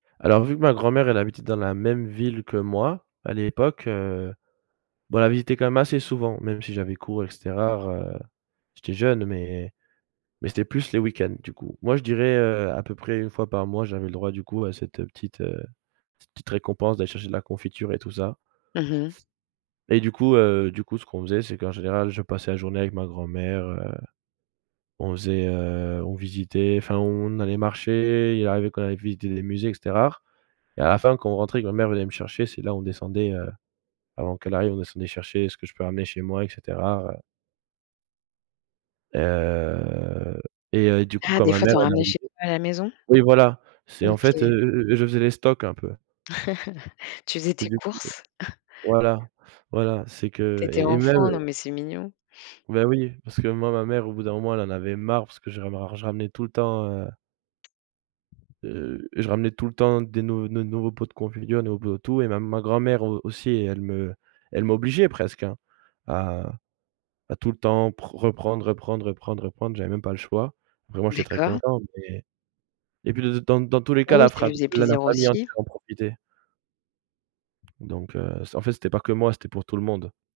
Alors, vu que ma grand-mère elle habitait dans la même ville que moi, à l'époque, heu, bah, on la visitait quand même assez souvent, même si j'avais cours et cetera, heu, j'étais jeune, mais mais c'était plus les week-ends, du coup. Moi, je dirais, heu, à peu près 1 fois par mois, j'avais le droit du coup, à cette, heu, petite, heu, cette petite récompense d'aller chercher de la confiture et tout ça. Mmh mh. Et du coup, heu, du coup, ce qu'on faisait, c'est qu'en général, je passais la journée avec ma grand-mère, heu, on faisait, heu, on visitait, enfin, on allait marcher, il arrivait qu'on aille visiter des musées et cetera, et à la fin quand on rentrait, quand ma mère venait me chercher, c'est là où on descendait, heu, avant qu'elle arrive, on descendait chercher ce que je peux ramener chez moi et cetera, heu. Heu, et heu, et du coup, Ah, quand des ma fois, mère tu en elle ramenais arrivait chez toi à la maison? oui, voilà, c'est en fait, heu, OK. heu, heu, je faisais les stocks un peu. Tu faisais Et tes du coup courses? voilà, voilà, c'est Tu que étais et et même enfant? Non, mais c'est mignon. Beh, oui, parce que moi, ma mère au bout d'un moment elle en avait marre parce que je ramer je ramenais tout le temps, heu heu, je ramenais tout le temps des nou ne nouveaux pots de confiture, ne nou no et tout, et ma ma grand-mère au aussi elle me elle m'obligeait, presque, hein, à à tout le temps pr reprendre, reprendre, reprendre, reprendre, j'avais même pas le choix, vraiment j'étais très D'accord. content mais et puis, d d dans dans tous les Ah cas, oui, la ça lui frap faisait la la plaisir famille aussi. entière en profitait. Donc heu, c en fait, c'était pas que moi, c'était pour tout le monde.